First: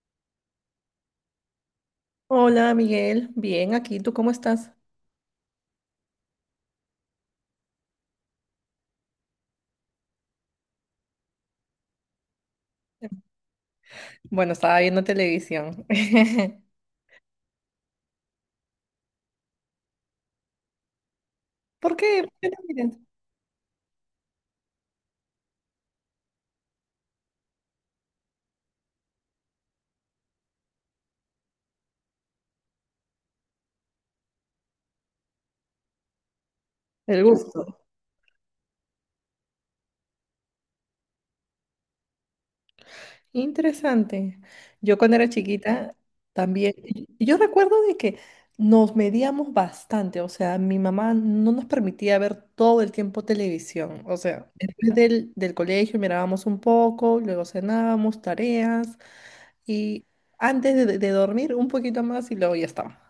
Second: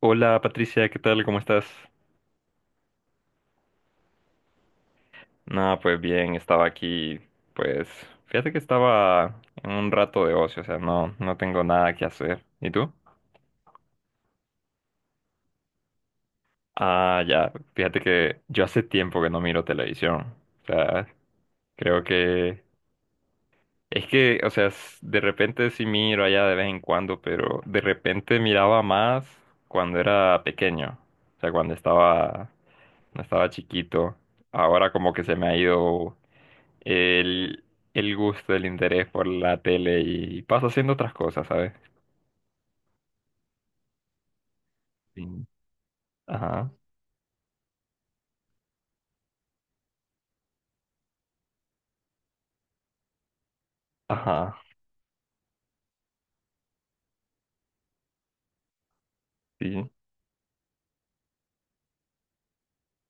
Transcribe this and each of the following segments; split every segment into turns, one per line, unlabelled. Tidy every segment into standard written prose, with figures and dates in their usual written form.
Hola Patricia, ¿qué tal? ¿Cómo estás?
Hola Miguel, bien, aquí, ¿tú cómo estás?
No, pues bien, estaba aquí, pues fíjate que estaba en un rato de ocio, o sea, no tengo nada que hacer. ¿Y tú?
Bueno, estaba viendo televisión.
Ah, ya, fíjate que yo hace tiempo que no miro televisión, o sea,
¿Por
creo
qué? ¿Por qué no
que
miras?
es que, o sea, de repente sí miro allá de vez en cuando, pero de repente miraba más cuando era pequeño, o sea, cuando estaba chiquito. Ahora como que se me ha ido
El
el,
gusto.
el gusto, el interés por la tele y paso haciendo otras cosas, ¿sabes?
Interesante. Yo cuando era
Sí.
chiquita
Ajá,
también, y yo recuerdo de que nos medíamos bastante, o sea, mi mamá no nos permitía ver todo el tiempo televisión, o sea,
ajá,
después del colegio mirábamos un poco, luego cenábamos, tareas,
sí.
y antes de dormir un poquito más y luego ya estaba.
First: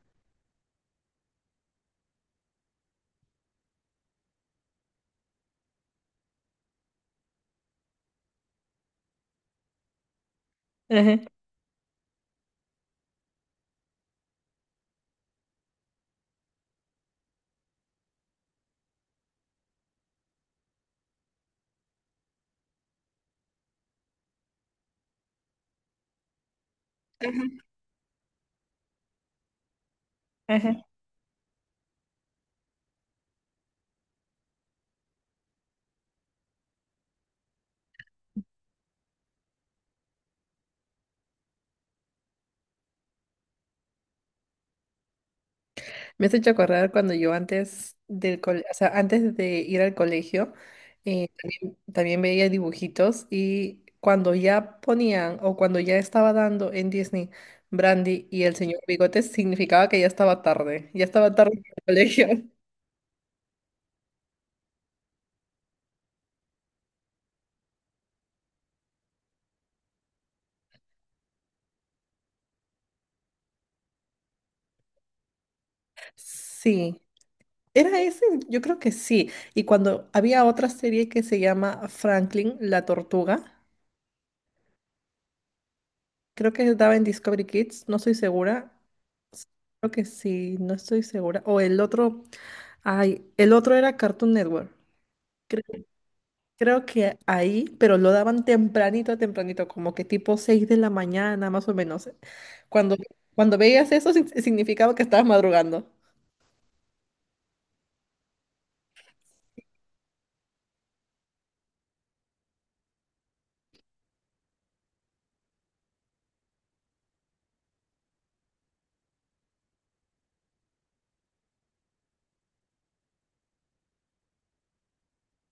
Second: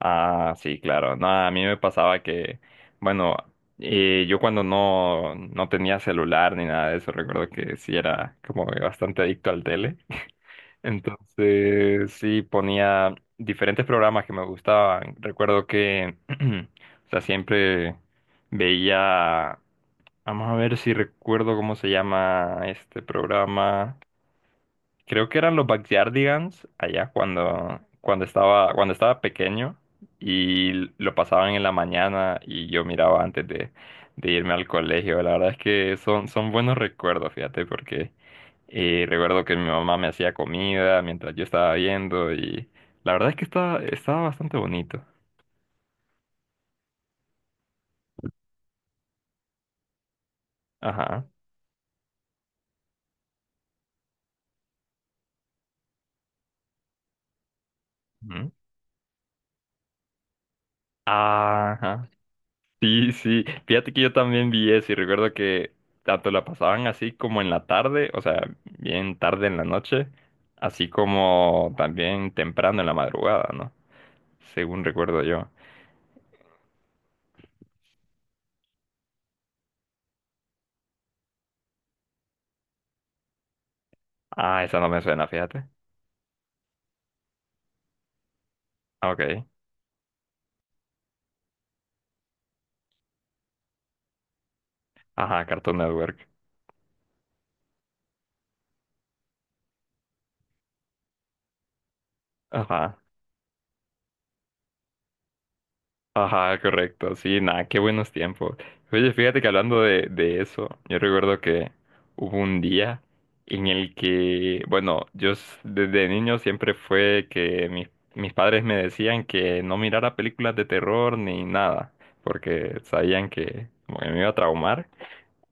Ah, sí, claro. No, a mí me pasaba que, bueno, yo cuando no tenía celular ni nada de eso, recuerdo que sí era como que bastante adicto al tele.
Ajá,
Entonces, sí, ponía diferentes programas que me gustaban. Recuerdo que, o sea, siempre veía. Vamos a ver si recuerdo cómo se llama este programa. Creo que eran los Backyardigans allá cuando estaba pequeño y
ajá.
lo pasaban en la mañana y yo miraba antes de irme al colegio. La verdad es que son buenos recuerdos, fíjate, porque recuerdo que mi mamá me hacía comida mientras yo estaba viendo y la verdad es que estaba bastante bonito.
Me has hecho acordar cuando yo antes o sea, antes de ir al colegio,
Ajá.
también veía dibujitos y cuando ya ponían o cuando ya estaba dando en Disney Brandy y
Ujú.
el señor Bigotes, significaba que ya estaba tarde en el
Ajá.
colegio.
Sí, sí, fíjate que yo también vi eso y recuerdo que tanto la pasaban así como en la tarde, o sea, bien tarde en la noche, así como también temprano en la madrugada, ¿no? Según recuerdo yo.
Sí, era ese, yo creo que sí. Y cuando había otra serie que se llama Franklin, la tortuga,
Ah, esa no me suena, fíjate.
creo que daba en Discovery Kids, no estoy segura.
Ah, ok.
Creo que sí, no estoy segura. O el otro. Ay, el otro era Cartoon Network.
Ajá, Cartoon
Cre-
Network.
Creo, que ahí, pero lo daban tempranito, tempranito, como que tipo 6 de la mañana, más o menos. Cuando,
Ajá.
cuando veías eso, significaba que estabas madrugando.
Ajá, correcto. Sí, nada, qué buenos tiempos. Oye, fíjate que hablando de eso, yo recuerdo que hubo un día en el que, bueno, desde niño siempre fue que mis padres me decían que no mirara películas de terror ni nada, porque sabían que como que me iba a traumar.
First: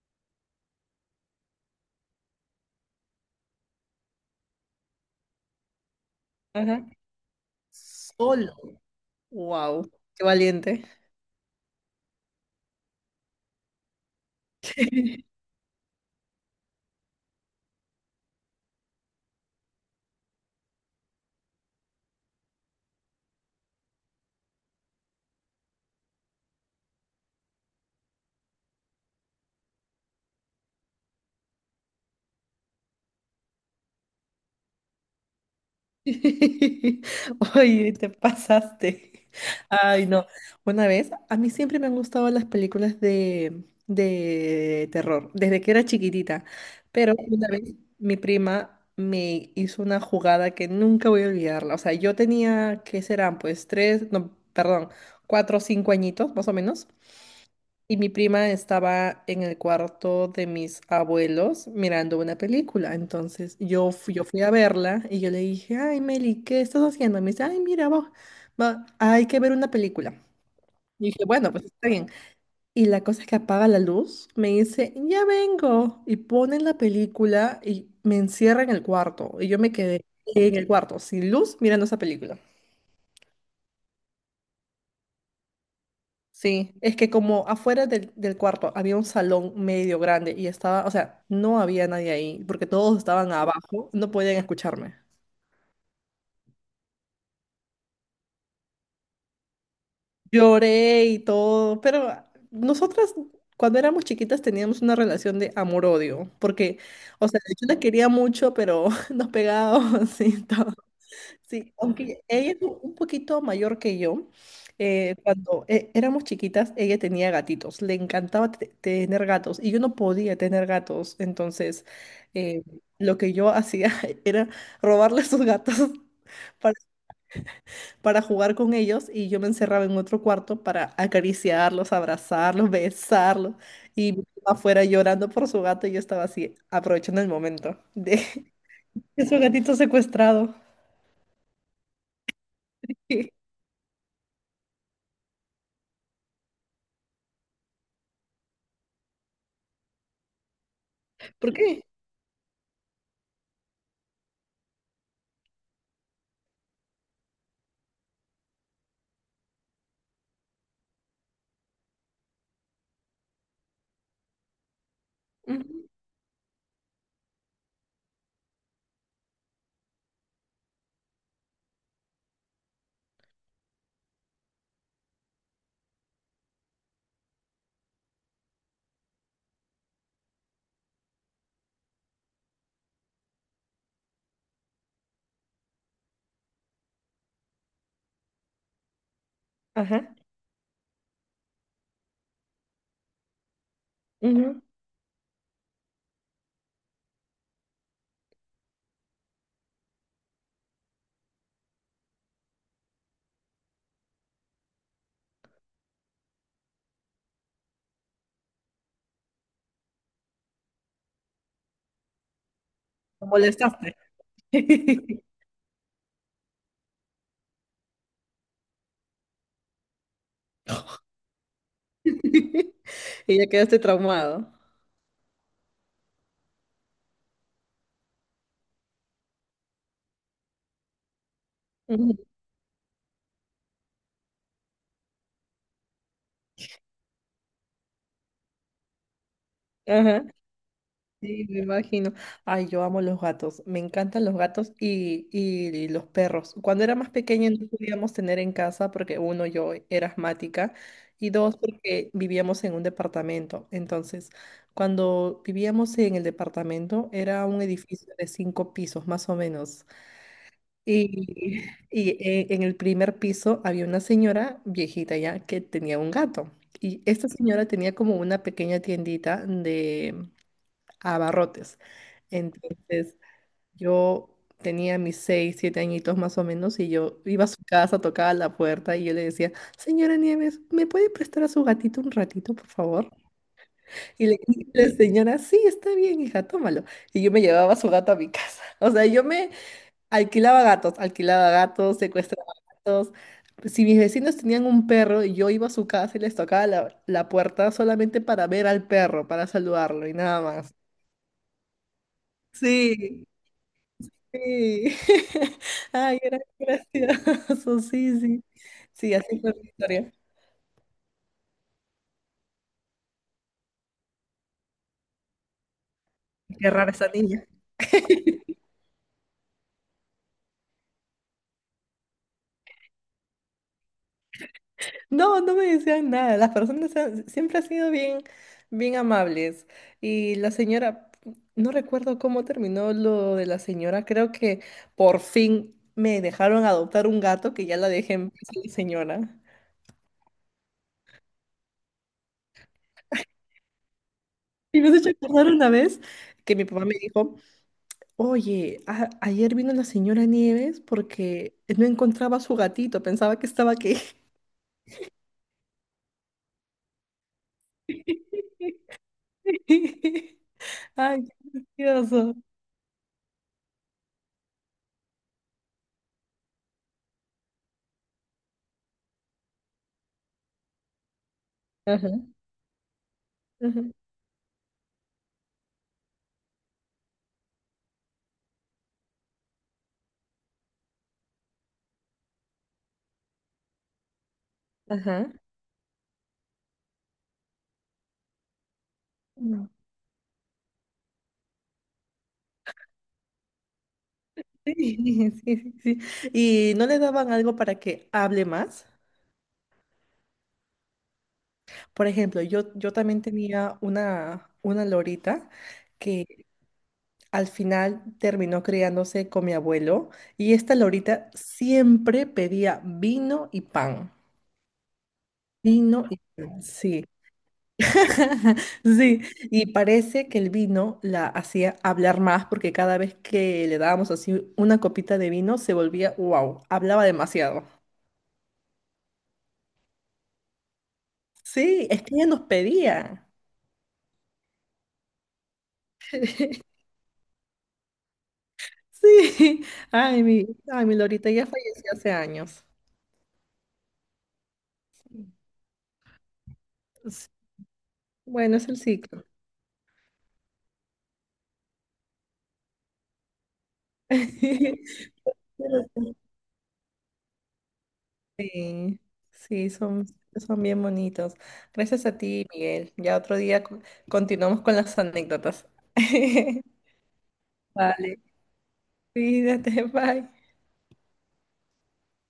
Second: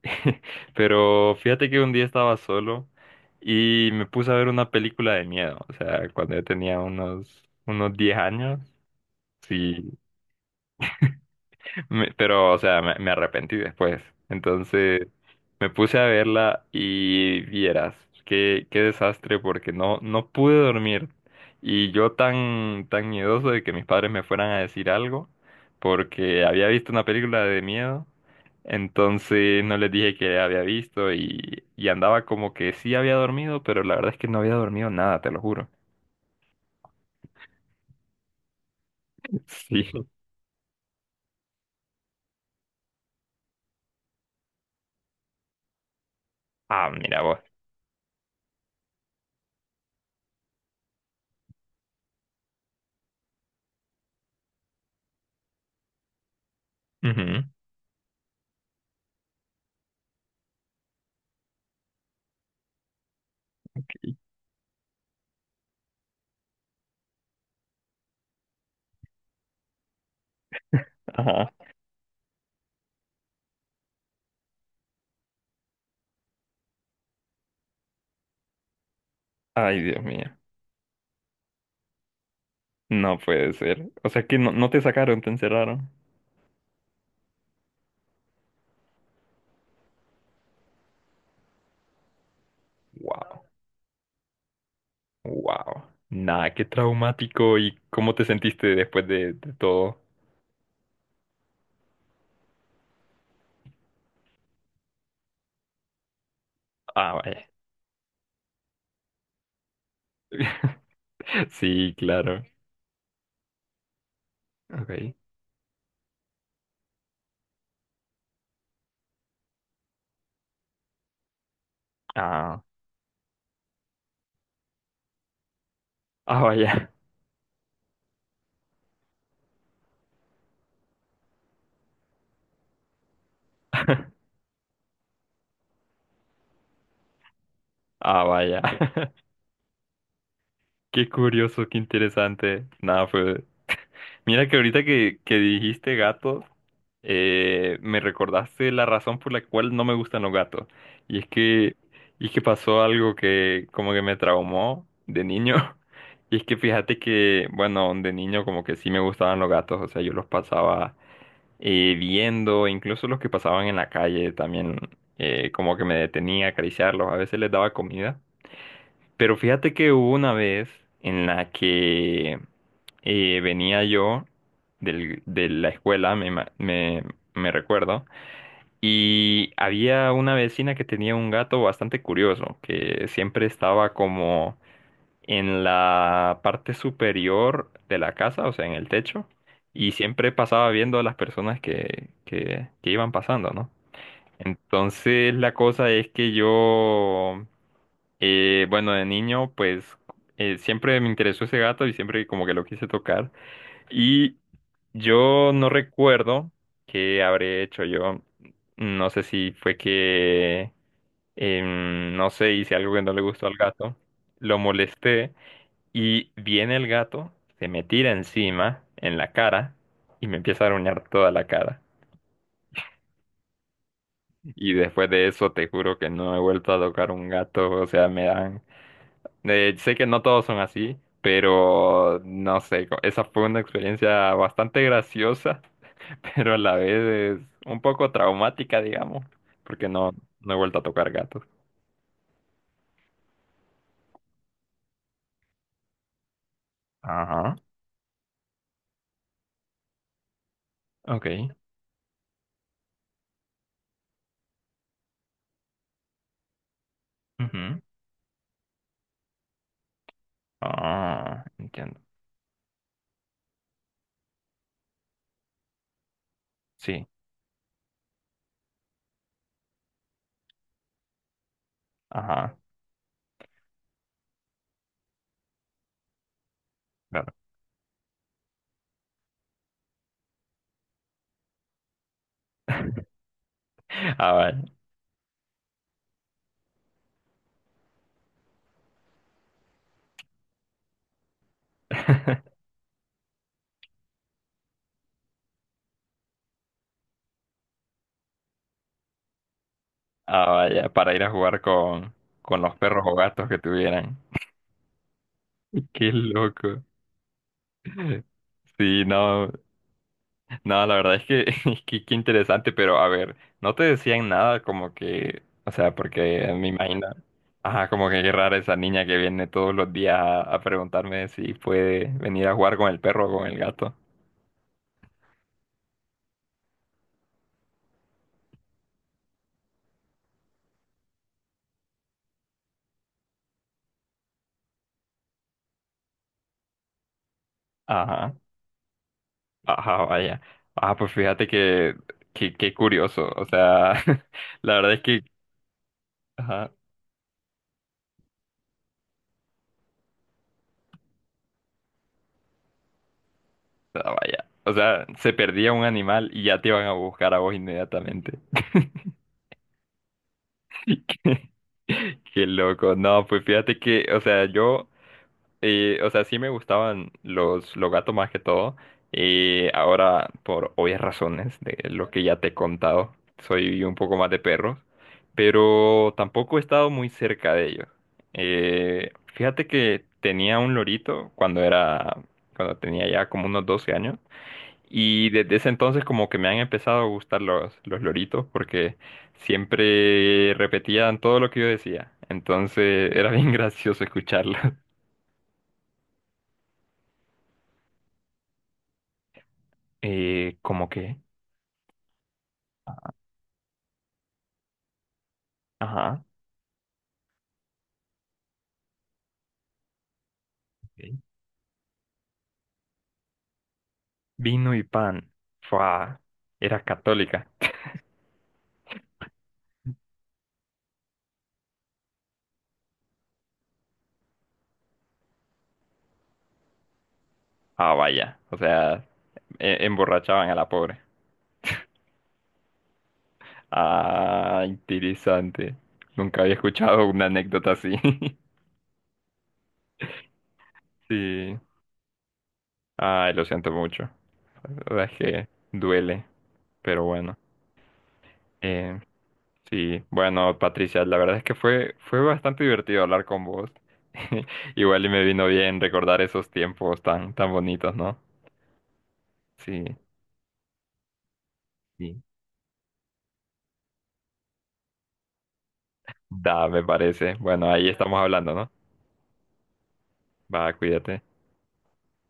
Pero fíjate que un día estaba solo y me puse a ver una película de miedo, o sea, cuando yo tenía
Ajá.
unos 10
Solo.
años. Sí,
Wow, qué valiente.
pero, o sea, me arrepentí después. Entonces, me puse a verla y vieras, qué desastre, porque no pude dormir. Y yo tan miedoso de que mis padres me fueran a decir algo, porque había visto una película de miedo, entonces no les dije que había visto y andaba como que sí había dormido, pero la verdad es que no había dormido nada, te lo juro.
Oye, te pasaste.
Sí.
Ay, no. Una vez, a mí siempre me han gustado las películas de terror, desde que era chiquitita.
Ah,
Pero
mira vos.
una vez mi prima me hizo una jugada que nunca voy a olvidarla. O sea, yo tenía, ¿qué serán? Pues tres, no, perdón, cuatro o cinco añitos, más o menos.
Ujú.
Y mi prima estaba en el cuarto de mis abuelos mirando una película. Entonces yo fui a verla y yo le dije, ay, Meli, ¿qué estás haciendo? Y me dice, ay, mira, vos, hay que ver una película. Y dije, bueno,
Ajá.
pues está bien. Y la cosa es que apaga la luz, me dice, ya vengo. Y ponen la película y me encierra en el cuarto. Y yo me
Ay, Dios
quedé
mío.
en el cuarto, sin luz, mirando esa película.
No puede ser. O sea que no te sacaron, te encerraron.
Sí, es que como afuera del cuarto había un salón medio grande y estaba, o sea, no había nadie ahí porque todos estaban
Wow,
abajo, no podían escucharme.
wow. Nah, qué traumático. ¿Y cómo te sentiste después de todo?
Lloré y todo, pero nosotras cuando éramos chiquitas teníamos una relación de amor-odio, porque,
Ah,
o sea,
vaya.
yo la quería mucho, pero nos pegábamos y todo. Sí,
Sí,
aunque
claro.
ella es un poquito mayor que yo,
Ok.
cuando éramos chiquitas, ella tenía gatitos, le encantaba tener gatos y yo no podía tener gatos, entonces
Ah,
eh, lo que yo hacía era robarle sus gatos
ah,
para,
vaya.
para jugar con ellos y yo me encerraba en otro cuarto para acariciarlos, abrazarlos, besarlos y mi mamá fuera llorando por su gato y yo estaba así aprovechando el momento
Ah, vaya.
de su gatito secuestrado.
Qué curioso, qué interesante. Nada, fue, mira que ahorita que dijiste gatos, me recordaste la razón por la cual no me gustan los gatos. Y es
¿Por
que,
qué?
y es que pasó algo que como que me traumó de niño. Y es que fíjate que, bueno, de niño como que sí me gustaban los gatos. O sea, yo los pasaba viendo, incluso los que pasaban en la calle también como que me detenía a acariciarlos. A veces les daba comida. Pero fíjate que hubo una vez en la que venía yo de la escuela, me recuerdo, y había una vecina que tenía un gato bastante curioso, que siempre estaba como en la parte superior de la casa, o sea, en el techo, y
Ajá.
siempre pasaba viendo a las personas que iban pasando, ¿no?
Ujú.
Entonces la cosa es que yo bueno, de niño, pues siempre me interesó ese gato y siempre como que lo quise tocar. Y yo no recuerdo qué habré hecho yo. No sé si fue que, no sé, hice algo que no le
Lo
gustó al gato.
molestaste.
Lo molesté y viene el gato, se me tira encima, en la cara, y me empieza a arañar toda la cara.
Y ya quedaste traumado.
Y después de eso, te juro que no he vuelto a tocar un gato. O sea, me dan sé que no todos son así,
Ujú,
pero no sé, esa fue una experiencia bastante graciosa, pero a la vez es un poco traumática, digamos, porque
ajá.
no he vuelto a tocar gatos.
Sí, me imagino. Ay, yo amo los gatos. Me encantan los gatos y los perros. Cuando era más pequeña
Ajá.
no podíamos tener en casa porque uno, yo era asmática y
Ok.
dos, porque vivíamos en un departamento. Entonces, cuando vivíamos en el departamento era un
Ujú,
edificio de cinco pisos más o menos.
ah,
Y,
entiendo.
en el primer piso había una señora viejita ya que tenía un gato. Y
Sí.
esta señora tenía como una pequeña tiendita de abarrotes.
Ajá.
Entonces yo tenía mis seis, siete añitos más o menos y yo
Claro.
iba a su casa, tocaba la puerta y yo le decía, señora Nieves, ¿me puede prestar a su gatito un ratito, por favor? Y
Ah,
le
vaya.
y la señora, sí, está bien, hija, tómalo. Y yo me llevaba a su gato a mi casa. O sea, yo me... alquilaba gatos, secuestraba gatos. Si mis vecinos tenían un perro y yo iba a su casa y les tocaba la puerta solamente para ver al perro, para saludarlo y nada
Ah,
más.
vaya, para ir a jugar con los perros o
Sí,
gatos que tuvieran.
sí.
Qué
Ay, era
loco.
gracioso, sí, sí.
Sí,
Sí, así
no.
fue mi historia.
No, la verdad es que, es que qué interesante, pero a ver, no te decían nada como que, o sea, porque me
Qué rara
imagino,
esa niña.
ajá, como que qué rara esa niña que viene todos los días a preguntarme si puede venir a jugar con el perro o con el gato.
No, no me decían nada. Siempre han sido bien, bien amables. Y la señora, no recuerdo cómo terminó lo de la señora. Creo que por fin me dejaron adoptar un gato que ya la dejé en
Ajá,
paz a la señora.
ajá, vaya. Ah, pues fíjate que, qué curioso, o sea, la
Y me
verdad
has
es
hecho
que,
acordar una vez que mi
ajá,
papá me dijo, oye, ayer vino la señora Nieves porque no encontraba a su gatito, pensaba que estaba aquí.
ah, vaya, o sea, se perdía un animal y ya te iban a buscar a vos inmediatamente.
Ay, qué gracioso.
Qué loco, no, pues fíjate que, o sea, yo y, o sea, sí me gustaban los gatos más que todo. Y ahora, por obvias razones de
Ajá,
lo que ya te he contado,
ajá,
soy un poco más de perros. Pero tampoco he estado muy cerca de ellos. Fíjate que tenía un lorito cuando era, cuando tenía ya como unos 12 años. Y
ajá.
desde ese entonces como que me han empezado a gustar los loritos porque siempre repetían todo lo que yo decía. Entonces era bien gracioso escucharlos.
Sí, sí, sí. Sí. Y no le daban algo para que hable más.
Como que,
Por ejemplo, yo también tenía una lorita
ajá,
que al final terminó criándose con mi abuelo y esta lorita
ok.
siempre pedía vino y pan.
Vino y pan.
Vino y
Fua,
pan,
era
sí.
católica.
Sí, y parece que el vino la hacía hablar más porque cada vez que le dábamos así una copita de vino se volvía, wow, hablaba demasiado.
Ah, vaya, o sea, emborrachaban a la pobre.
Sí, es que ella nos pedía.
Ah, interesante. Nunca había escuchado una anécdota así.
Sí, ay, mi, ay, mi Lorita ya
Sí.
falleció hace años.
Ay, lo siento mucho. La verdad es
Sí,
que duele, pero bueno.
bueno, es el
Eh,
ciclo.
sí, bueno, Patricia, la verdad es que fue, fue bastante divertido hablar con vos. Igual y me vino
Pero
bien recordar esos tiempos tan, tan bonitos, ¿no?
sí, sí,
Sí,
son, son bien bonitos. Gracias a
sí.
ti, Miguel. Ya otro día continuamos con las anécdotas.
Da, me parece. Bueno, ahí estamos
Vale,
hablando, ¿no?
cuídate, bye.
Va, cuídate.